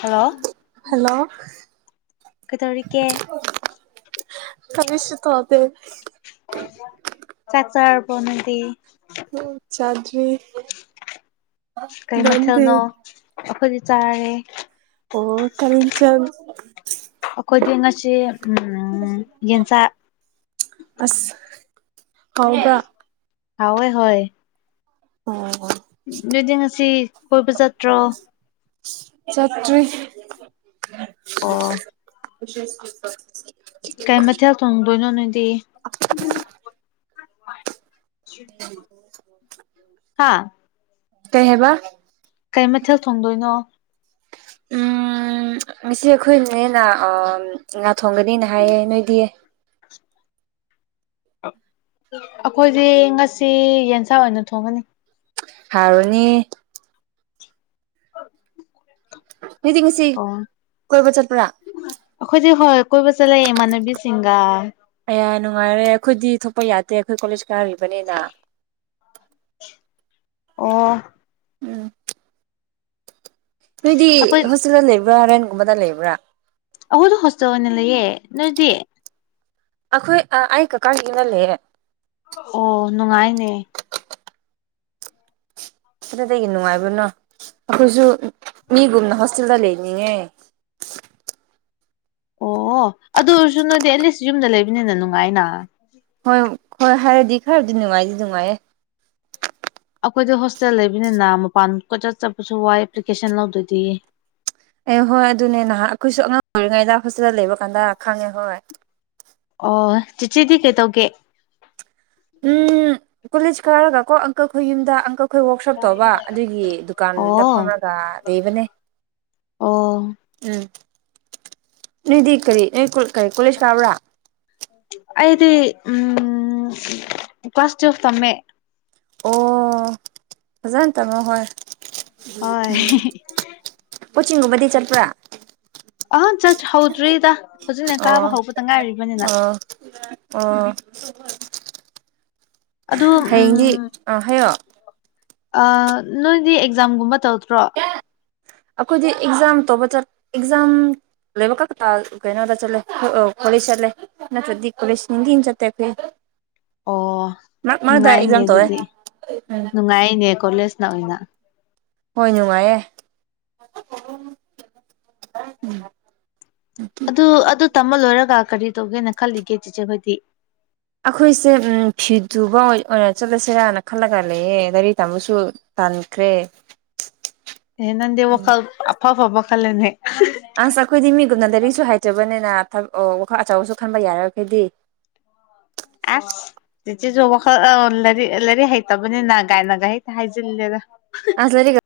hello hello ꯀꯩꯗꯧꯔꯤꯀꯦ ꯀꯔꯤꯁꯨ ꯇꯧꯗꯦ ꯆꯥꯛ ꯆꯥꯔꯕꯣ ꯅꯣꯏꯗꯤ ꯎꯝ ꯆꯥꯗ꯭ꯔꯤ ꯀꯩ ꯅꯪꯗꯤ ꯃꯊꯦꯜꯅꯣ ꯑꯈꯣꯏꯗꯤ ꯆꯥꯔꯦ ꯑꯣ ꯀꯔꯤꯟꯖꯥꯡ ꯑꯈꯣꯏꯗꯤ ꯉꯁꯤ ꯎꯝ ꯌꯦꯟ ꯆꯥꯏ ꯑꯁ ꯀꯥꯎꯕ꯭ꯔꯥ ꯍꯥꯎꯋꯦ ꯍꯣꯏ ꯑꯣ ꯑꯗꯨꯗꯤ ꯉꯁꯤ ꯀꯣꯏꯕ ꯆꯠꯇ꯭ꯔꯣ ꯆꯠꯇ꯭ꯔꯤ ꯑꯣ ꯀꯩ ꯃꯊꯦꯜ ꯊꯣꯡꯗꯣꯏꯅꯣ ꯅꯣꯏꯗꯤ [unintelligible] ꯍꯥꯥ ꯀꯩ ꯍꯥꯏꯕ ꯀꯩ ꯃꯊꯦꯜ ꯊꯣꯡꯗꯣꯏꯅꯣ ꯎꯝ ꯉꯁꯤ ꯑꯩꯈꯣꯏꯅꯦꯅ ꯑꯥꯝ ꯉꯥ ꯊꯣꯡꯒꯅꯤꯅ ꯍꯥꯏꯌꯦ ꯅꯣꯏꯗꯤ ꯑꯈꯣꯏꯗꯤ ꯉꯁꯤ ꯌꯦꯟꯁꯥ ꯑꯣꯏꯅ ꯊꯣꯡꯒꯅꯤ ꯍꯥꯎꯔꯅꯤ [inaudible] ꯑꯣ ꯀꯣꯏꯕ ꯆꯠꯄ꯭ꯔꯥ ꯑꯈꯣꯏꯗꯤ ꯍꯣꯏ ꯀꯣꯏꯕ ꯆꯠꯂꯦ ꯏꯃꯥꯟꯅꯕꯤꯁꯤꯡꯒ ꯑꯌꯥ ꯅꯨꯡꯉꯥꯏꯔꯦ ꯑꯈꯣꯏꯗꯤ ꯊꯣꯛꯄ ꯌꯥꯗꯦ ꯑꯩꯈꯣꯏ ꯀꯣꯂꯦꯖ ꯀꯥꯔꯤꯕꯅꯤꯅ ꯑꯣ ꯎꯝ ꯅꯣꯏꯗꯤ ꯑꯩꯈꯣꯏ ꯍꯣꯁꯇꯦꯜꯗ ꯂꯩꯕ꯭ꯔꯥ ꯔꯦꯟꯒꯨꯝꯕꯗ ꯂꯩꯕ꯭ꯔꯥ ꯑꯈꯣꯏꯗ‌ꯣ ꯍ‌ꯣꯁꯇ‌ꯦꯜ ꯑꯪꯏꯅ ꯂꯩꯌꯦ ꯅꯣꯏꯗꯤ ꯑꯩꯈꯣꯏ ꯑꯥ ꯑꯩ ꯀꯀꯥꯒꯤ ꯌꯨꯝꯗ ꯂꯩꯌ‌ꯦ ꯑꯣ ꯅꯨꯡꯉꯥꯏꯅꯦ ꯀꯗꯥꯏꯗꯒꯤ ꯅꯨꯡꯉꯥꯏꯕꯅꯣ ꯑꯩꯈꯣꯏꯁꯨ ꯃꯤꯒꯨꯝꯅ ꯍꯣꯁꯇꯦꯜꯗ ꯂꯩꯅꯤꯡꯉꯦ ꯑꯣ ꯑꯗꯨ ꯑꯣꯏꯔꯁꯨ ꯅꯣꯏꯗꯤ ꯑꯦꯠꯂꯤꯁ ꯌꯨꯝꯗ ꯂꯩꯕꯅꯤꯅ ꯅꯨꯡꯉꯥꯏꯅ ꯍꯣꯏ ꯍꯣꯏ ꯍꯥꯏꯔꯗꯤ ꯈꯔꯗꯤ ꯅꯨꯡꯉꯥꯏꯗꯤ ꯅꯨꯡꯉꯥꯏꯌꯦ ꯑꯩꯈꯣꯏꯗꯤ ꯍꯣꯁꯇꯦꯜ ꯂꯩꯕꯅꯤꯅ ꯃꯄꯥꯟ ꯀ‌ꯣꯏꯆꯠ ꯆꯠꯄꯁꯨ ꯋꯥꯏ ꯑꯦꯄ꯭ꯂꯤꯀꯦꯁꯟ ꯂꯧꯗ꯭ꯔꯗꯤ ꯑꯦ ꯍꯣꯏ ꯑꯗꯨꯅꯦ ꯅꯍꯥꯛ ꯑꯩꯈꯣꯏꯁꯨ ꯑꯉꯥꯡ ꯑꯣꯏꯔꯤꯉꯩꯗꯥ ꯍꯣꯁꯇ‌ꯦꯜꯗ ꯂꯩꯕ ꯀꯥꯟꯗ ꯈꯪꯉꯦ ꯍꯣꯏ ꯑꯣ ꯆꯤꯆꯤꯗꯤ ꯀꯩꯇꯧꯒꯦ ꯎꯝ ꯀꯣꯂꯦꯖ ꯀꯥꯔꯒ ꯀꯣ ꯑꯪꯀꯜ ꯈꯣꯏ ꯌꯨꯝꯗ ꯑꯪꯀꯜ ꯑꯩꯈꯣꯏ ꯋꯔꯥꯛꯁꯣꯞ ꯇꯧꯕ ꯑꯗꯨꯒꯤ ꯗꯨꯀꯥꯟꯗ ꯑꯣ ꯐꯝꯔꯒ ꯂꯩꯕꯅꯦ ꯑꯣ ꯎꯝ ꯅꯣꯏꯗꯤ ꯀꯔꯤ ꯅꯣꯏ ꯀꯣꯜ ꯀꯔꯤ ꯀꯣꯂꯦꯖ ꯀꯥꯕ꯭ꯔꯥ ꯑꯩꯗꯤ ꯎꯝ ꯀ꯭ꯂꯥꯁ ꯇꯨꯋꯦꯜꯐ ꯇꯝꯃꯦ ꯑꯣ ꯐꯖꯅ ꯇꯃꯣ ꯍꯣꯏ ꯍꯣꯏ ꯎꯝ ꯀꯣꯆꯤꯡꯒꯨꯝꯕꯗꯤ ꯆꯠꯄ꯭ꯔꯥ ꯑ ꯆꯠ ꯍꯧꯗ꯭ꯔꯤꯗ ꯍꯧꯖꯤꯛꯅ ꯑꯣ ꯀꯥꯕ ꯍꯧꯕꯇ ꯉꯥꯏꯔꯤꯕꯅꯤꯅ ꯑꯣ ꯑꯥ ꯑꯗꯣ ꯎꯝ ꯍꯌꯦꯡꯗꯤ ꯑꯥ ꯍꯥꯏꯌꯣ ꯑꯥ ꯅꯣꯏꯗꯤ ꯑꯦꯛꯖꯥꯝꯒꯨꯝꯕ ꯇꯧꯗ꯭ꯔꯣ ꯑꯩꯈꯣꯏꯗꯤ ꯑꯦꯛꯖꯥꯝ ꯇꯧꯕ ꯆ ꯑꯦꯛꯖꯥꯝ ꯂꯩꯕ ꯀꯇꯥ ꯀꯩꯅꯣꯗ ꯆꯠꯂꯦ ꯀꯣꯂ‌ꯦꯁ ꯆꯠꯂꯦ ꯅꯠꯇ꯭ꯔꯗꯤ ꯀ‌ꯣꯂ‌ꯦꯁ ꯅꯨꯡꯇꯤ [unintelligible] ꯑꯣ ꯅꯨꯡꯉꯥꯏꯅꯦ ꯑꯦꯛꯖꯥꯝ ꯇꯧꯋꯦ ꯑꯗꯨꯗꯤ ꯎꯝ ꯅꯨꯡꯉꯥꯏꯅꯦ ꯀꯣꯂꯦꯖꯅ ꯑꯣꯏꯅ ꯍꯣꯏ ꯅꯨꯡꯉꯥꯏꯌꯦ ꯎꯝ ꯑꯗꯨ ꯑꯗꯨ ꯇꯝꯕ ꯂꯣꯏꯔꯒ ꯀꯔꯤ ꯇꯧꯒꯦꯅ ꯈꯜꯂꯤꯒꯦ ꯆꯤꯆꯦꯈꯣꯏꯗꯤ ꯑꯩꯈꯣꯏꯁꯦ ꯐꯤ ꯇꯨꯕ ꯑꯣꯏ ꯑꯣꯏꯅ ꯆꯠꯂꯁꯤꯔꯥꯅ ꯈꯜꯂꯒ ꯂꯩꯌꯦ ꯂꯥꯏꯔꯤꯛ ꯇꯥꯝꯃꯁꯨ ꯇꯟꯈ꯭ꯔꯦ ꯑꯦ ꯅꯪꯗꯤ ꯋꯥꯈꯜ ꯑꯐ ꯑꯐꯕ ꯈꯜꯂꯦꯅꯦ ꯑꯁ ꯑꯩꯈꯣꯏꯗꯤ ꯃꯤꯒꯨꯝꯅ ꯂꯥꯏꯔꯤꯛꯁꯨ ꯍꯥꯏꯇꯕꯅꯤꯅ ꯊꯕꯛ ꯑꯣ ꯋꯥꯈꯜ ꯑꯆꯧꯕꯁꯨ ꯈꯟꯕ ꯌꯥꯔ‌ꯣꯏ ꯈ‌ꯣꯏꯗꯤ ꯑꯁ ꯆꯤꯆꯤꯁꯨ ꯋꯥꯈꯜ ꯂꯥꯏꯔꯤꯛ ꯂꯥꯏꯔꯤꯛ ꯍꯩꯇꯕꯅꯤꯅ ꯒꯥꯏꯅꯒꯥꯏ ꯍ‌ꯦꯛꯇ ꯍꯥꯏꯖꯤꯜꯂꯦꯗ ꯑꯁ ꯂꯥꯏꯔꯤꯛ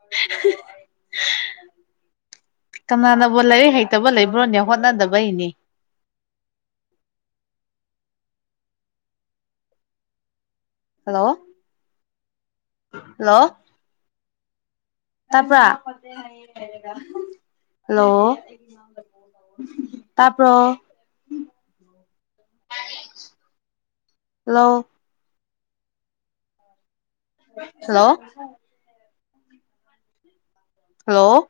[inaudible] ꯀꯅꯥꯅꯕꯨ ꯂꯥꯏꯔꯤꯛ ꯍꯩꯇꯕ ꯂꯩꯕ꯭ꯔꯣꯅꯦ ꯍꯣꯠꯅꯗꯕꯩꯅꯦ ꯍꯜꯂꯣ ꯍꯜꯂꯣ ꯇꯥꯄ꯭ꯔ ꯍꯜꯂꯣ ꯇꯥꯄ꯭ꯔꯣ ꯍꯂꯣ ꯍꯜꯂꯣ ꯍꯜꯂꯣ